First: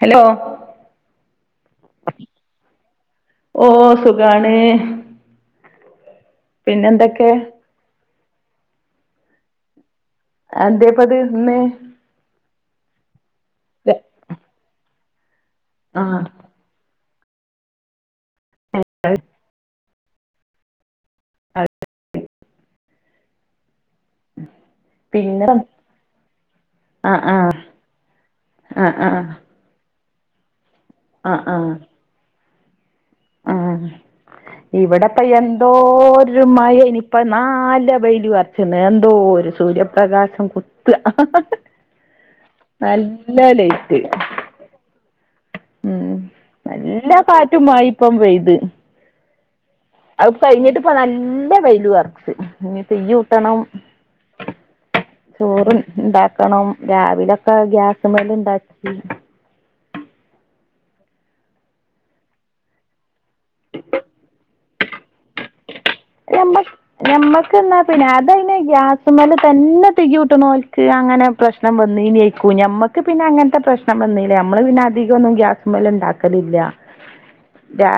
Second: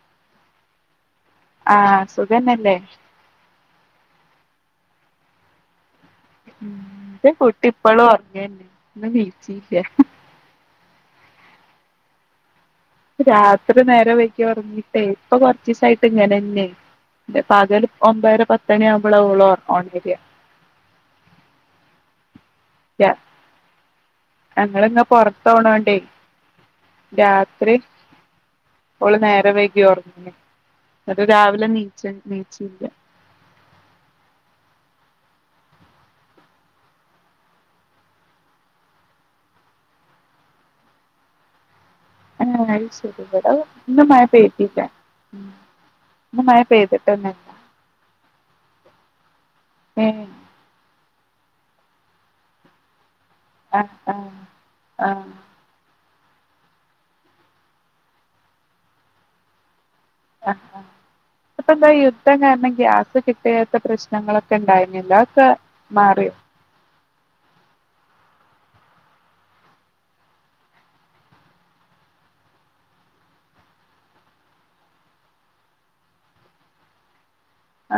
Hello ആഹ് സുഖന്നല്ലേ? ഓ സുഖാണ് ൻ്റെ പിന്നെന്തൊക്കെ കുട്ടി ഇപ്പോളും ഒറങ്ങേന്നെ ഇന്ന് നീച്ചില്ല എന്തേപ്പത് ഇന്ന് രാത്രി നേരം വൈകി ഉറങ്ങിട്ടേ ഇപ്പൊ ആ കൊറച്ചിസായിട്ട് ഇങ്ങനെന്നെ പകല് ഒമ്പര പത്തണിയാവുമ്പളാ ഓള് ഒണര്യ അ [unintelligible] യ ഞങ്ങളിങ്ങ പിന്നെ പൊറത്തോണണ്ടേ ആ ആ രാത്രി ആ ആ ഓള് ആ നേരം വൈകി ഒറങ്ങി. ന്നിട്ട് രാവിലെ നീച്ച് നീച്ചിയില്ല ആഹ് ഇവിടപ്പ എന്തോരുമയേയ്ന് ഇനിപ്പ നാല്ല വെയ്ലുആയി എന്തോരു സൂര്യപ്രകാശം കുത്തു ആഹ് അത് ശരി ഇബട ഇന്നു മഴ പെയ്തില്ല ഉം ഇന്ന് മഴ നല്ല പെയ്തിട്ടൊന്നുല്ല കാറ്റു. മയിം പ്പം പെയ്ത് ഏഹ് അത് കഴിഞ്ഞിട്ട് ഇപ്പ നല്ല വെയിലും ർച്ച് ഇനി തിയ്യൂട്ടണം ആഹ് ആഹ് ആഹ്. ചോറ് ഇണ്ടാക്കണം രാവിലൊക്കെ ഗ്യാസ്മെല് ഇണ്ടാക്കി. ആഹ് അപ്പന്താ യുദ്ധം കാരണം ഗ്യാസ് കിട്ടിയാത്ത പ്രശ്നങ്ങളൊ. ക്കെ ണ്ടായിര്ന്നില്ലേ അഒക്കെ മാറി അല്ല ഞമ്മക്ക് ന്നാ പിന്നെ അതെന് ഗ്യാസ്മല് തന്നെ തിയ്യൂട്ടണോൽക്ക് അങ്ങനെ. പ്രശ്നം വന്നീനേക്കു ഞമ്മക്ക് പിന്നെ അങ്ങൻത്തെ പ്രശ്നം വന്നില്ല നമ്മള് പിന്നെ അധികൊന്നും ഗ്യാസ്മ്മല് ഇണ്ടാക്കലില്ല.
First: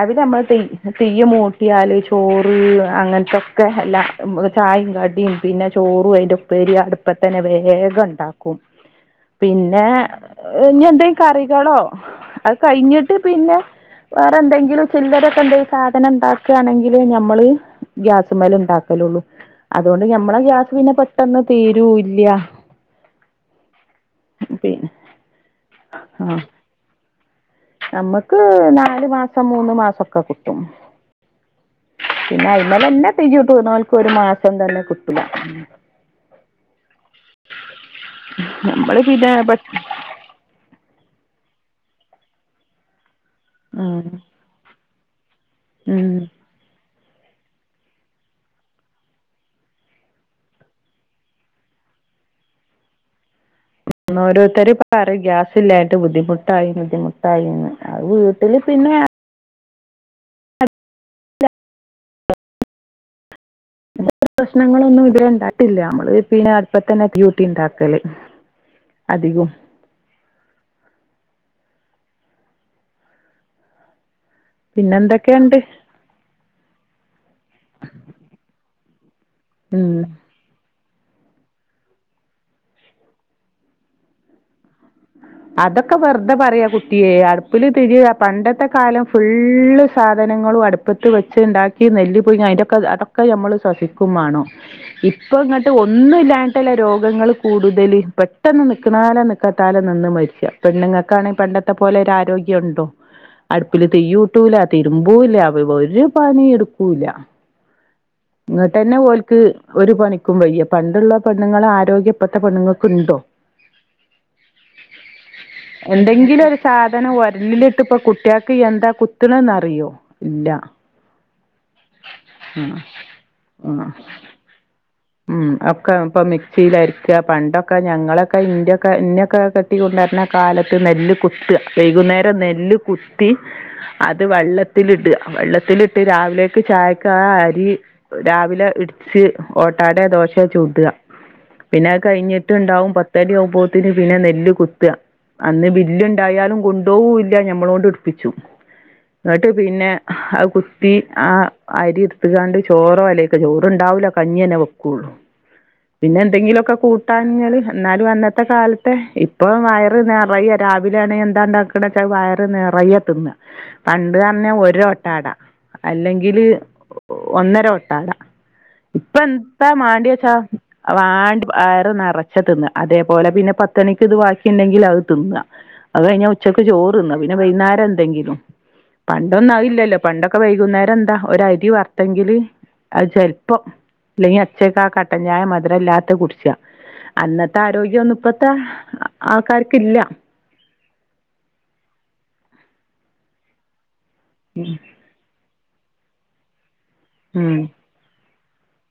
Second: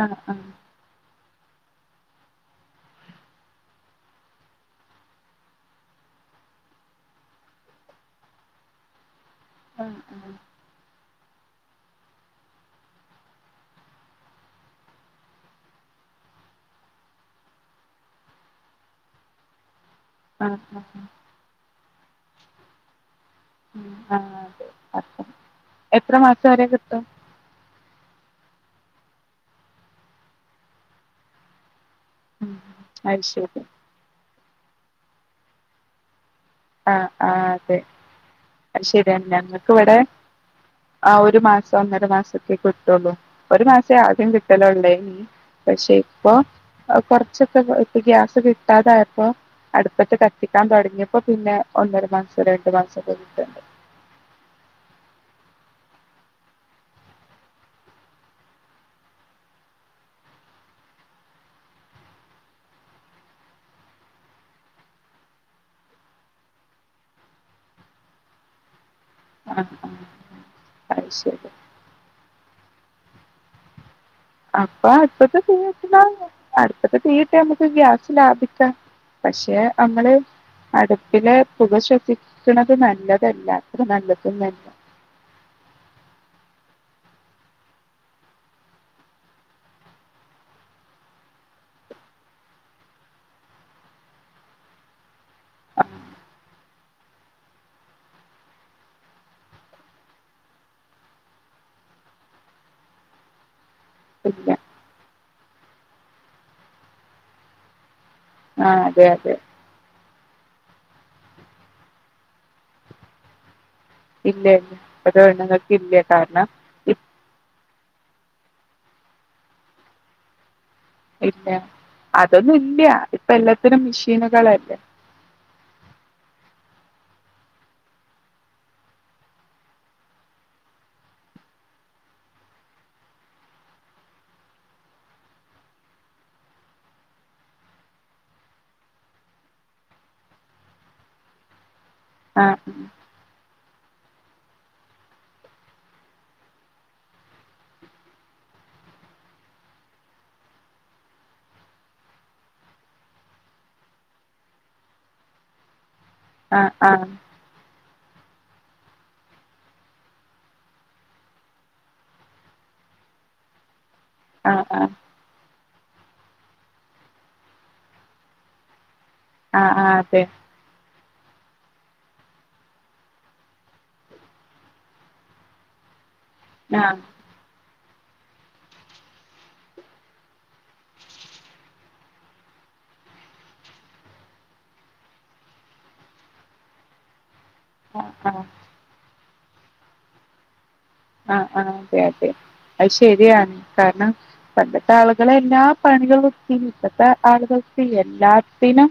ആഹ് നമ്മള് ആഹ് തീ തീയ് മൂട്ടിയാലും ചോറ്. അങ്ങൻത്തെക്കെ എല്ലാ ചായിം കടിയും പിന്നെ ചോറും അയിന്റെ ഉപ്പേരി അടു പ്പതന്നെ വേഗം ഇണ്ടാക്കും. പിന്നെ ആഹ് എഹ് നിന്തെ കറികളോ അഹ്കഴിഞ്ഞിട്ട് പിന്നെ. വേറെ എന്തെങ്കിലും ചില്ലറക്കെന്തെലു സാധനം ഇണ്ടാക്കാണെങ്കില് നമ്മള് ഗ്യാസ്മ്മല് ഇണ്ടാക്കലൊള്ളൂ അതോണ്ട് ഞമ്മളെ ആഹ് ഗ്യാസ് ആഹ് പിന്നെ ആഹ് പെട്ടെന്ന് തീരൂല്യ. ആഹ് പിന്നെ അഹ് എത്ര മാസവരെ കിട്ടും. നമ്മക്ക് നാാല് മാസം മൂന്ന് മാസൊക്കെ കിട്ടും. പിന്നെ ഉം അയ്മലന്നെ അത് തിജ്ജ് ശരി ഊട്ട്ണോൽക് ഒരു മാസം തന്നെ കിട്ടുല ആഹ് ആഹ് അതെ അയ് നമ്മൾ ശരിയാണ് പിന്നെ ഞങ്ങക്കിവ്ടെ. ആ ഒരു മാസം ഒന്നര മാസൊക്കെ കിട്ടുള്ളൂ ഒരു മാസേ ആദ്യം കിട്ടലൊള്ളേ പഷെ ഇപ്പൊ. അഹ്‌ കൊറച്ചൊക്കെ കെ ഗ്യാസ് കിട്ടാതായപ്പോ അടുപ്പത്ത് കത്തിക്കാൻ തൊടങ്ങിയപ്പോ പിന്നെ ഒന്നര മാസൊ രണ്ടു മാസൊക്കെ കിട്ട്ണ്ട്. ഒന്നോരോര്ത്തര് പറയ് ഗ്യാസ് ഇല്ലായ്ട്ട് ബുദ്ധിമുട്ടായി ബുദ്ധിമുട്ടായിന്ന് അഹ് വീട്ടില് പിന്നെ. പ്രശ്നങ്ങളൊന്നു ഇതെരെണ്ടായിട്ടില്ല മ്മള് പിന്നെ അട്പ്പതന്നെ തിയ്യൂട്ടിണ്ടാക്കല്. ആഹ് ആഹ് അഹ് അയ്ശരി. അപ്പ പിന്നെ അട്പ്പത്ത് എന്തൊക്കെയുണ്ട് ചെയ്യും [unintelligible] അടുപ്പത്ത് തീയൂട്ടിയാ നമ്മക്ക് ഗ്യാസ് ലാഭിക്ക പഷെ ഉം അമ്മള് അടുപ്പിലെ പുക ശ്വസിക്ക്ണത് നല്ലതല്ല ത്ര നല്ലതൊന്നല്ല അതൊക്കെ വെർതെ പറയാ കുട്ടിയേ അടുപ്പില് തിജ്ജ് പണ്ടത്തെ കാലം. ഫുള്ള് സാധനങ്ങളും അടുപ്പത്ത് വെച്ച്ണ്ടാക്കി നെല്ല് പുഴുങ്ങി അയിന്റൊക്കെ അതൊ ക്കെ ഞമ്മള് ശ്വസിക്കും വാണം ഇപ്പങ്ങട്ട് ഒന്നില്ലാഞ്ഞിട്ടല്ലെ രോഗങ്ങള് കൂടുതല് പെട്ടെന്ന് നിക്ക്ണാലെ നിക്കാ ത്താലെ നിന്ന് മരിച്ച പെണ്ണുങ്ങക്കാണെ പണ്ടത്തെ പോലെ ഒരു ആരോഗ്യണ്ടോ? അടുപ്പില് ഇല്ല തിയ്യൂട്ടൂല തിരുമ്പൂല്ല വ്-വ ഒരു പണിട്ക്കൂല്ല. ആ ഇന്ന്ട്ടെന്നെ അതെ അതെ ഓൽക്ക് ഒരു പണിക്കും വയ്യ പണ്ടുള്ള പെണ്ണുങ്ങളെ ആരോഗ്യപ്പത്തെ പെണ്ണുങ്ങക്ക്ണ്ടോ? ഇല്ലെ എന്തെങ്കിലൊരു. ഇ- സാധനം ഒരലിലിട്ട്പ്പം കുട്ട്യാക്ക് എന്താ കുത്ത്ണെന്നറിയോ ഇല്ല. ഇല്ല ഉം അതൊന്നൂല്ല ഉം ഇപ്പെല്ലത്ത്നും മെഷീനുകളല്ലേ. ഉം ഒക്കെ ഇപ്പൊ മിക്സിലരിക്ക പണ്ടൊക്കെ ഞങ്ങളൊക്കെ ഇന്റക്കെ ഇന്നെക്കെ കെ ട്ടി കൊണ്ടരണ കാലത്ത് നെല്ല് കുത്ത വൈകുന്നേരം നെല്ല് കുത്തി അത് വെള്ളത്തിലിട വെള്ളത്തിലിട്ട് രാവിലേക്ക് ചായക്ക് ആ അരി രാവിലെ ഇട്ച്ച് ഓട്ടാടയോ ദോശയോ ചുട പിന്നെ അഹ് ആ ഉം. കഴിഞ്ഞിട്ട്ണ്ടാവും പത്ത് ത്തണി ആവുമ്പോത്തിന് പിന്നെ നെല്ല് കുത്ത അന്ന് ബില്ല്ണ്ടായാലും കൊണ്ടോവൂല്ല ഞമ്മളോണ്ട്‌ട്പ്പിച്ചും. ന്നട്ട് പിന്നെ അഹ് കുത്തി ആ അരി ഇട്ത്ത്ങ്ങാണ്ട് ചോറോ അയ്ലക്ക് ചോറ്ണ്ടാവുല്ല. കഞ്ഞെന്നെ വെക്കുള്ളൂ പിന്നെ ആ എന്തെങ്കിലൊക്കെ ആ കൂട്ടാൻഞ്ഞല് ന്നാലു അന്നത്ത കാലത്തെ ഇപ്പൊ വയറ് നെറയെ രാവിലാണേ എന്താണ്ടാക്ക ണ്ടാക്ക വയറ് നെറയെ തിന്ന് ഉ പണ്ട് പറഞ്ഞ ഒരോട്ടാടാ അല്ലെങ്കില് ഒന്നര ഒട്ടാട ഇപ്പോ ആ എൻത്താ ആ അതെ മാണ്ടിയാച്ചാ വാണ്ട വയറ് നെറച്ച തിന്ന് അതേപോലെ പിന്നെ പത്തണിക്ക് അത് ബാക്കിണ്ടെങ്കിൽ അത് തിന്നു അത് കഴിഞ്ഞ ഉച്ചക്ക് ആ ചോറ്ന്ന പിന്നെവൈന്നാരം എന്തെങ്കിലും പണ്ടൊന്നും അയ്ലല്ലോ പണ്ടൊക്കെ വൈകുന്നേരം എന്താ ഒ അരി വറുത്തെങ്കില് അത് ചെൽപ്പ - - ഇപ്പൊ ഇല്ലെങ്ക അച്ചൽക്കാ കട്ട ചായ മധുരം ഇല്ലാത്ത കുടിചാ അന്നത്തെ ആരോഗ്യം ആ ഒന്നും ആ ഇപ്പത്തെ ആൾക്കാർക്ക്ല്ല ആഹ് ആഹ് അതെ അതെ അത് ശരിയാണ് കാരണം പണ്ടത്തെ ആളുകളെല്ലാം. പണികൾക്ക ഇപ്പത്തെ ഉം ആളുകൾക്ക് എല്ലാത്തിനും.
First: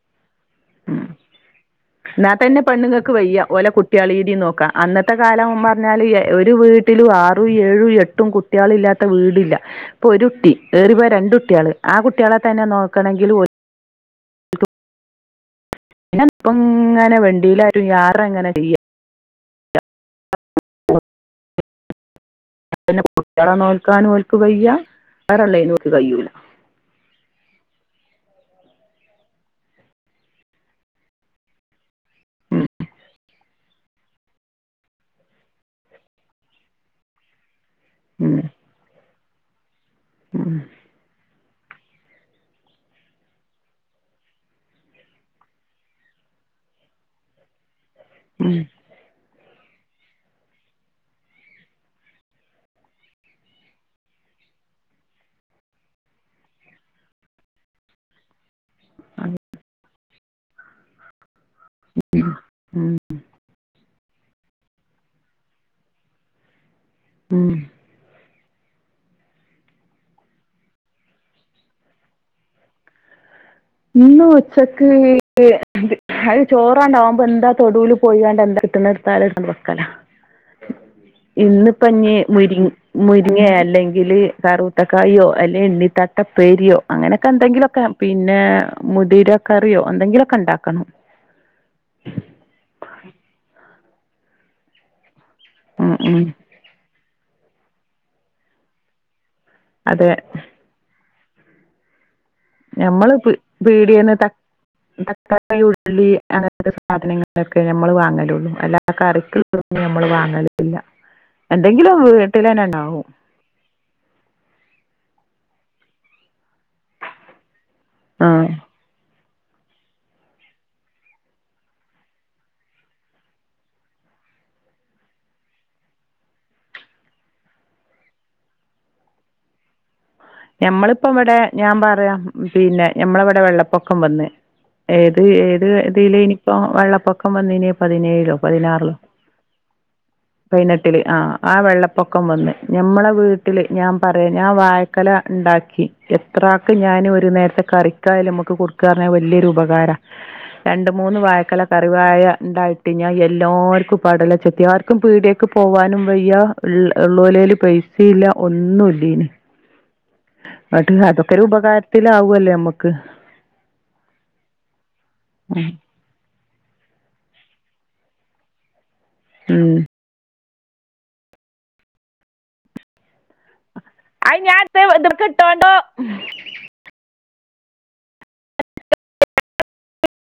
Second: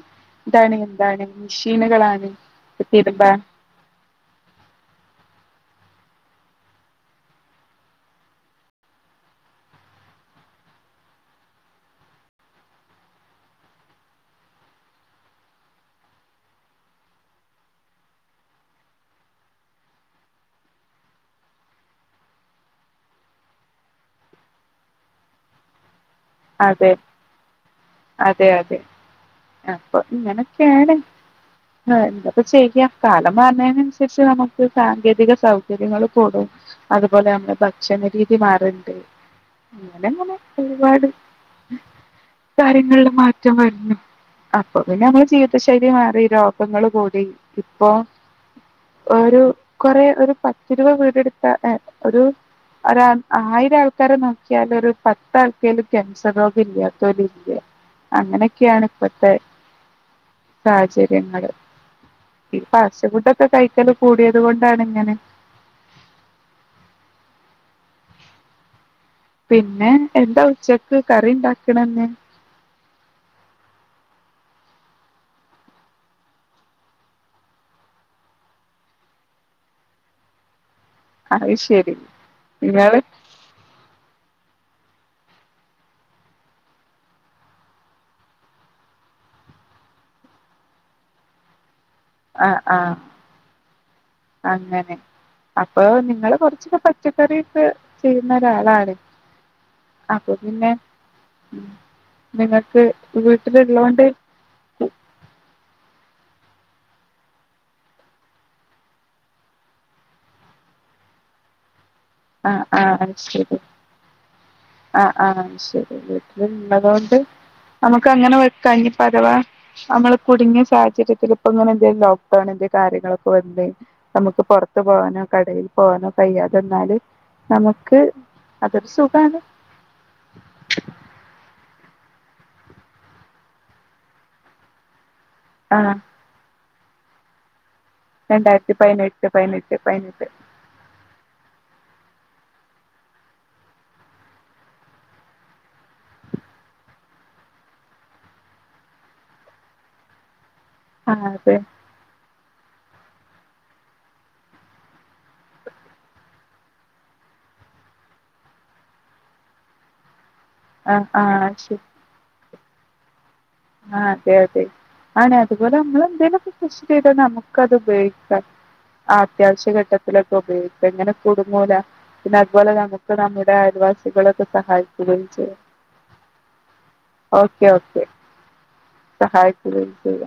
ഇതാണ് എന്താണ് മെഷീനുകളാണ് തിരുമ്പ കുട്ട്യാളീതിം നോക്കാം അന്നത്തെ കാലം പറഞ്ഞാല് ഒരു വീട്ടിലും ആറും ഏഴു എട്ടും കുട്ടി കുട്ടികളില്ലാത്ത വീടില്ല ഇപ്പൊ ഒരു കുട്ടി ഏറിപ്പോയാൽ രണ്ട കുട്ടികള് ആ കുട്ടികളെ തന്നെ നോക്കണങ്കിൽ പിന്ന ഇപ്പ ഇങ്ങനെ വണ്ടിയിലും യാറെ എങ്ങനെ ചെയ്യ ആ [inaudible] െകുട്ടികള നോൽക്കാനുംക്ക് വയ്യ വേറെ ള്ളിനക്ക് കയൂലല്ല അതെ അതെ അതെ അപ്പൊ ഇങ്ങനൊക്കെയാണ്. ആഹ എന്തപ്പോ ചെയ്യാ കാലംമാറ്ന്നെ അൻസരി - നമുക്ക് സാങ്കേതിക സൗകര്യങ്ങൾ കൂടും അതുപോലെ നമ്മുടെ ഭക്ഷണ ഉം രീതി മാറരത് അങ്ങനെങ്ങനെ ഉം ഒരുപാട് കാര്യങ്ങളില് മാറ്റം വരണം അപ്പൊ പിന്നെ നമ്മൾ ജീവിത ശൈലി മാറി രോഗങ്ങ ള്കൂടി ഇപ്പൊ ഉം ഒരു കൊറെ ഒരു പത്ത്ഇരുപത് വീടെടുത്ത ഒരു ഒ ആയിര ആൾക്കാരെ നോക്കിയാൽ ഒരു പത്ആൾ ക്കേലും ക്യാൻസർ രോഗം ഇല്ല തൊല്ഇല്ല അങ്ങനെയൊക്കെയാണ് ഇപ്പത്തെ ഉം സാഹചര്യങ്ങള് ഈ ഉം ഫാസ്റ്റ് ഫുഡ ഒക്കെ കഴിക്കല് കൂടിയത് കൊണ്ടാണ് ഇങ്ങനെ റ ഉം പിന്നെ എന്താ ഉച്ചക്ക് കറി ഉണ്ടാക്കണന്ന് ഇന്ന് ഉച്ചക്ക് അത് ചോറണ്ടാവുമ്പോ എന്താ തൊടുൽ പോയിണ്ട് എന്താ കിട്ടുണ് തല ഇട്ടങ്ങട്ക്കവെക്കല [inaudible] ശരി ഇന്ന്പ്പഞ്ഞ്മുരി നിങ്ങള് മുരി മുരിങ്ങ അല്ലെങ്കിൽ കറുത്തക്കായോ അല്ലെങ്ക എണ്ണിത്തട്ടപ്പേരിയോ അങ്ങനെയൊക്കെ എന്തെങ്കിലുമൊക്കെ പിന്നെ മുതിര കറിയോ എന്തെങ്കിലുമൊക്കെ ഉണ്ടാക്കണം. ആഹ ആഹ അങ്ങനെ അപ്പൊ ഉം ഉം നിങ്ങള് കൊറച്ചൊക്കെ പച്ച ചച്ചക്കറി ഒക്കെചെയ്യുന്ന ഒരാളാണ് അതെ അപ്പൊ പിന്നെ ഉ നിങ്ങക്ക് ഞമ്മള് പി വീട്ടിലുള്ളാണ്ട്. പീടിയേന്ന് ത തക്കാളി ഉള്ളി ഉള്ളി അങ്ങനത്തെ സാധനങ്ങളൊക്കെ നമ്മൾ വാങ്ങലുള്ളു അല്ലാ കറിക്ക്ള്ളന്നും നമ്മൾ വാങ്ങലില്ല എന്തെങ്കിലും വേ ആഹ് ആഹ് ശരി ആഹ ആഹ ശരിട്ട ള്ളതൊണ്ട് നമുക്ക് അങ്ങനെ ആഹ് വെക്കാംഇഞ്ഞ്പഅതവാ നമ്മള് കുടുങ്ങിയ സാഹചര്യത്തിൽ ഇപ്പ ഇങ്ങനെന്തും ലോക്ക്ഡൌൺ എ കാര്യങ്ങളൊക്കെ വന്ന നമുക്ക് പുറത്ത് പോകാനോ കടയിൽ പോവാനോ കഴിതെന്നാല്. നമുക്ക് അതൊരു സുഖണ് ഞമ്മളിപ്പ ഇവിടെ ഞാൻ പറയാം പിന്നെ ഞമ്മളവിടെ വെള്ളപ്പൊക്കം വന്ന് ഏത് ഏത് ആഹ് ഇതിൽ ഇനിപ്പോ വെള്ളപ്പൊക്കം വന്നിനി പതിനേഴിലോ രണ്ടായിരത്തി പതിനെട്ട് പയ്നെട്ട് പയ്നെട്ട് പയനെട്ടില് ആ ആ വെള്ളപ്പൊക്കം വന്ന് ഞമ്മളെ വീട്ടില് ഞാൻ പറയാ ഞാൻ വാഴ- കല ഉണ്ടാക്കി എത്രാക്ക് ഞാൻ ഒരു നേരത്തെ കറിക്കായ നമുക്ക് കൊടുക്കാറഞ്ഞാൽ വലിയൊരു ഉപകാരാ [inaudible] രണ്ട് മൂന്ന് ആഹ് അതെ വായ്ക്കൊലക- ആ വാഴ ഉണ്ടായിട്ട് ഞാൻ എല്ലാവർക്കും പടല ചെത്തി ആർക്കും പീട്യാക്ക് പോവാനും വയ്യ ഉള്ള ഉള്ളേലില് പൈസ ഇല്ല ഒന്നുല്ലയിനി അത് ആഹ് അതൊക്കെരു ആഹ് ശരി ഉപകാരത്തില ആവുല്ലേ നമ്മക്ക് ആ.. അതെ അതെ അതുപോലെ നമ്മ എന്തില- കൃഷി ചെയ്ത നമുക്ക് അത് ഉപയോഗിക്കാം ആ.. ഉം അത്യാവശ്യഘട്ട- ഉപയോഗിക്ക എങ്ങനെ കൊടുങ്ങൂല പിന്നെ അതുപോലെ നമുക്ക് നമ്മുടെ അയൽ വാസി അത് ഇവിടുന്ന് ഞാൻ സഹായിക്ക ഇതൊക്കെ ഒഴിച്ച് ഇട്ടോണ്ടോ ഓക്കെ ഓക്കെ സഹായക്കല് ഇപ്പൊ ഇല്ല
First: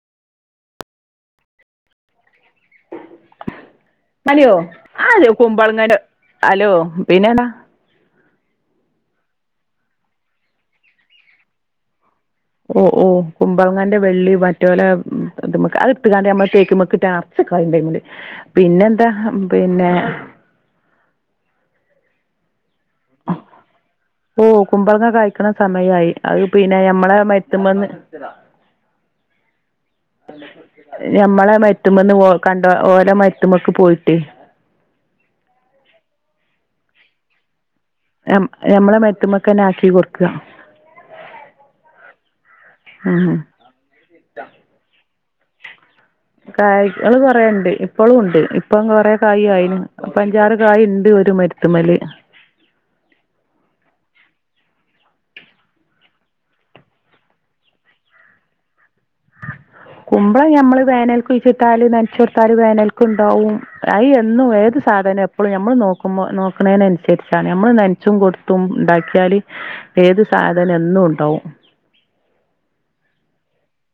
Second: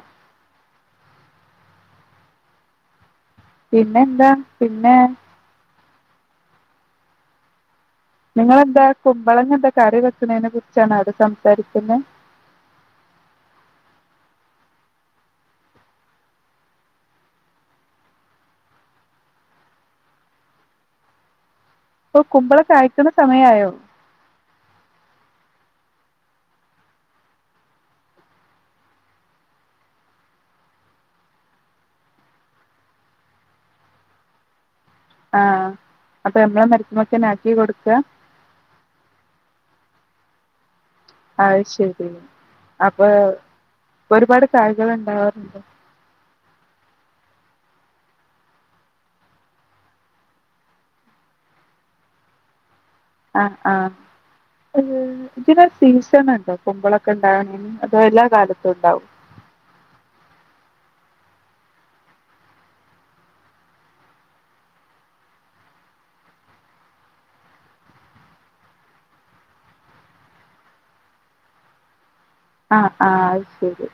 പിന്നെ എന്താ അലോ പിന്നെ അത് കുമ്പളങ്ങന്റെ അലോ പിന്നെന്നാ നിങ്ങളെന്താ കുമ്പളങ്ങ എന്താ കറി വെക്കണെനെ കുറിച്ചാണോ അത് സംസാരിക്കുന്നെ ഓ.. ഓ.. കുമ്പളങ്ങാന്റെ വെള്ളി മറ്റേ പോലെക്ക് അത് ഇട്ടുകാണ്ട്മ്മ തേക്ക്മെക്ക് ഇട്ടാ - [unintelligible] ണ്ട് പിന്നെ എന്താ പിന്നെ ഇപ്പൊ കുമ്പള കായ്ക്കണ സമയയോ? ഓ കുമ്പളങ്ങ കഴിക്കണ സമയമായി അത് പിന്നെ ഞമ്മളെ മരത്തുമെ ന്ന് ഞമ്മളെ മരത്തുമെന്ന് ഓ കണ്ട ഓള മരത്തുമെക്ക് പോയിട്ട് ആഹ! അപ്പൊ നമ്മളെ മരത്ത് മെക്കെന്നെ ആ ക്കി കൊടുക്ക ഞമ്മളെ മരത്തുമെക്കന്നെ ആക്കി കൊടുക്കു അയ് ശരി അപ്പൊ ഉം ഒരുപാട് കായ്കള് ഉണ്ടാവാറുണ്ടോ? കായ്കള കൊറെണ്ട് ഇപ്പോളും ഉണ്ട് ഇപ്പം കൊറെേ കായ ആയിന്പ്പ അഞ്ചാറ് കായ ഉണ്ട് ഒരു മരു- രത്തുമെല് ആഹ! ആഹ! ഏ ഇതിന് സീസൺ ഉണ്ടോ? കുമ്പളൊക്കെ ഉണ്ടാവണെ അതോ എല്ലാ കാലത്തും ഉണ്ടാവും? കുമ്പളം ഞമ്മള് വേനൽക്കഴിച്ചിട്ടാല് നനച്ച കൊടുത്താല് വേനൽക്ക ഉണ്ടാവും അഐ എന്നും ഏത് സാധന അപ്പോ നമ്മൾ നോക്കുമ്പോ നോക്കുന്നതിന അനുസരിച്ചാണ് നമ്മള് നനച്ചും കൊടുത്തും ഉണ്ടാക്കിയാല് ഏത് സാധന എന്നും ഉണ്ടാവും ആഹ! ആ.. അത് ശരി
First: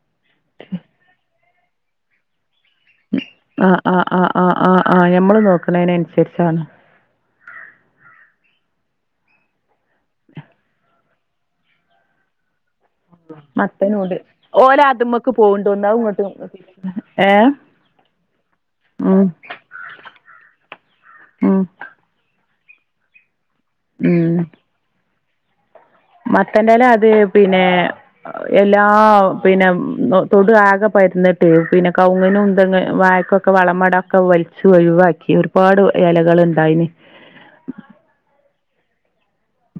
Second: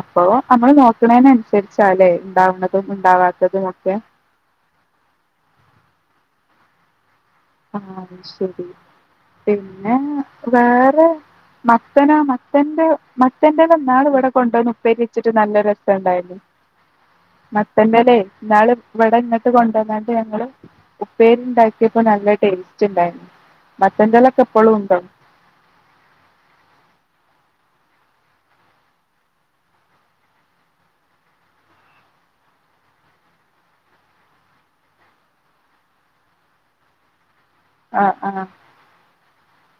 അപ്പോ നമ്മള് നോക്കണെന് അനുസരിച്ചാല്ലേ ഉണ്ടാവണത് ആ.. ആ്.. ആ്.. ആ്.. ആ്.. ആഹ്! ഞമ്മള് നോക്കണെന് അനുസരിച്ചാണ് ആഹ! അത് ശരി പിന്നെ വേറെ മത്തനാ മത്തന്റെ മത്തന്റെ ഇന്നാള് മത്തനുണ്ട് ഇവിടെ കൊണ്ടുവന്ന് ഓല് ഉപ്പേരി വച്ചിട്ട് അതുമ്മക്ക് നല്ല പോവ്ണ്ടോന്ന് അത് രസുണ്ടായിരുന്ന് ഇങ്ങോട്ട് ഏഹ് മത്തൻ്റെ ലെഇന്നാള് ഇവിടെ ഉം ഇങ്ങട്ട് കൊണ്ട വന്നാണ്ട് ഞങ്ങള് ഉം ഉപ്പേരിണ്ടാക്കി ണ്ടാക്കി പ്പ നല്ല ടേസ്റ്റ് ഉണ്ടായിരുന്നു മത്തൻ്റെ ല ക്കെ. ഇപ്പളും ഉണ്ടോ മത്തന്റെ എല അത് പിന്നെ എല്ലാ പിന്നെ തൊടു ആക പരുന്നിട്ട് പിന്നെ കൗവുങ്ങിനും ഇന്തെങ്ങ വാഴക്കൊക്കെ വളമടൊക്കെ വലിച്ചച്ച് ഒഴിവാക്കി ഒരുപാട് എലകളുണ്ടായിന് ആ.. ആ..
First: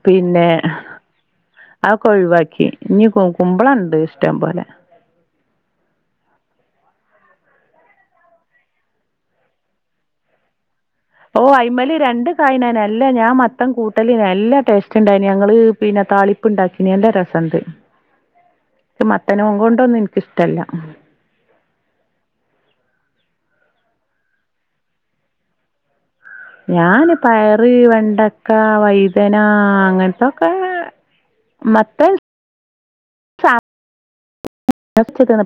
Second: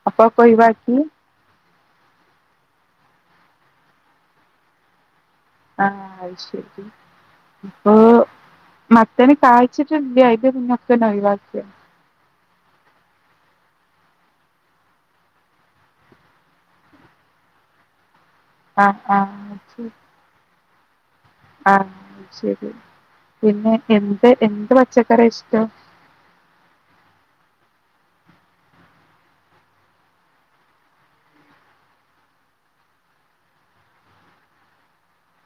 പിന്നെ അതൊക്കെ ഒഴിവാക്കി ഇനി കുമ്പളംഉണ്ട് ഇഷ്ടം പോലെ ആഹ! അയ് ശരി അപ്പൊ മത്തേന് കാഴ്ചിട്ടില്ല അതിന്റെ മുന്നെ ഓ അയിമെല് രണ്ട് കായനായിന് എല്ല ഞാൻ മത്തം കൂട്ടലില്ല ടേസ്റ്റ് ഉണ്ടായിന് ഞങ്ങള് പിന്നെ താളി പ്പ ഉണ്ടാക്കിന് നല്ല രസണ്ട് ആഹ് മത്തനും ആഹ് കൊണ്ടൊന്നും എനിക്കിഷ്ടല്ല ആഹ് ശരി പിന്നെ എന്ത് എന്ത് പച്ചക്കറിയാ ഇഷ്ടം ഞാന് പയറ് വെണ്ടക്ക വൈതന അങ്ങനത്തൊക്കെ മത്തൻ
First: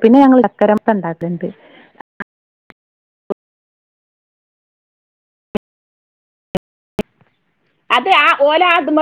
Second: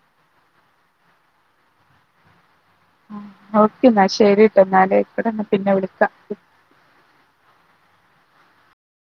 പിന്നെ ഞങ്ങൾ ചക്കര മത്തൻ ഉണ്ടാക്കൽണ്ട് ഓക്കെ എന്നാ ശരിട്ടോ എന്നാലേ ഇനി പിന്നെ വിളിക്കാം അത് ആ ഓല അത്മ്മക്ക്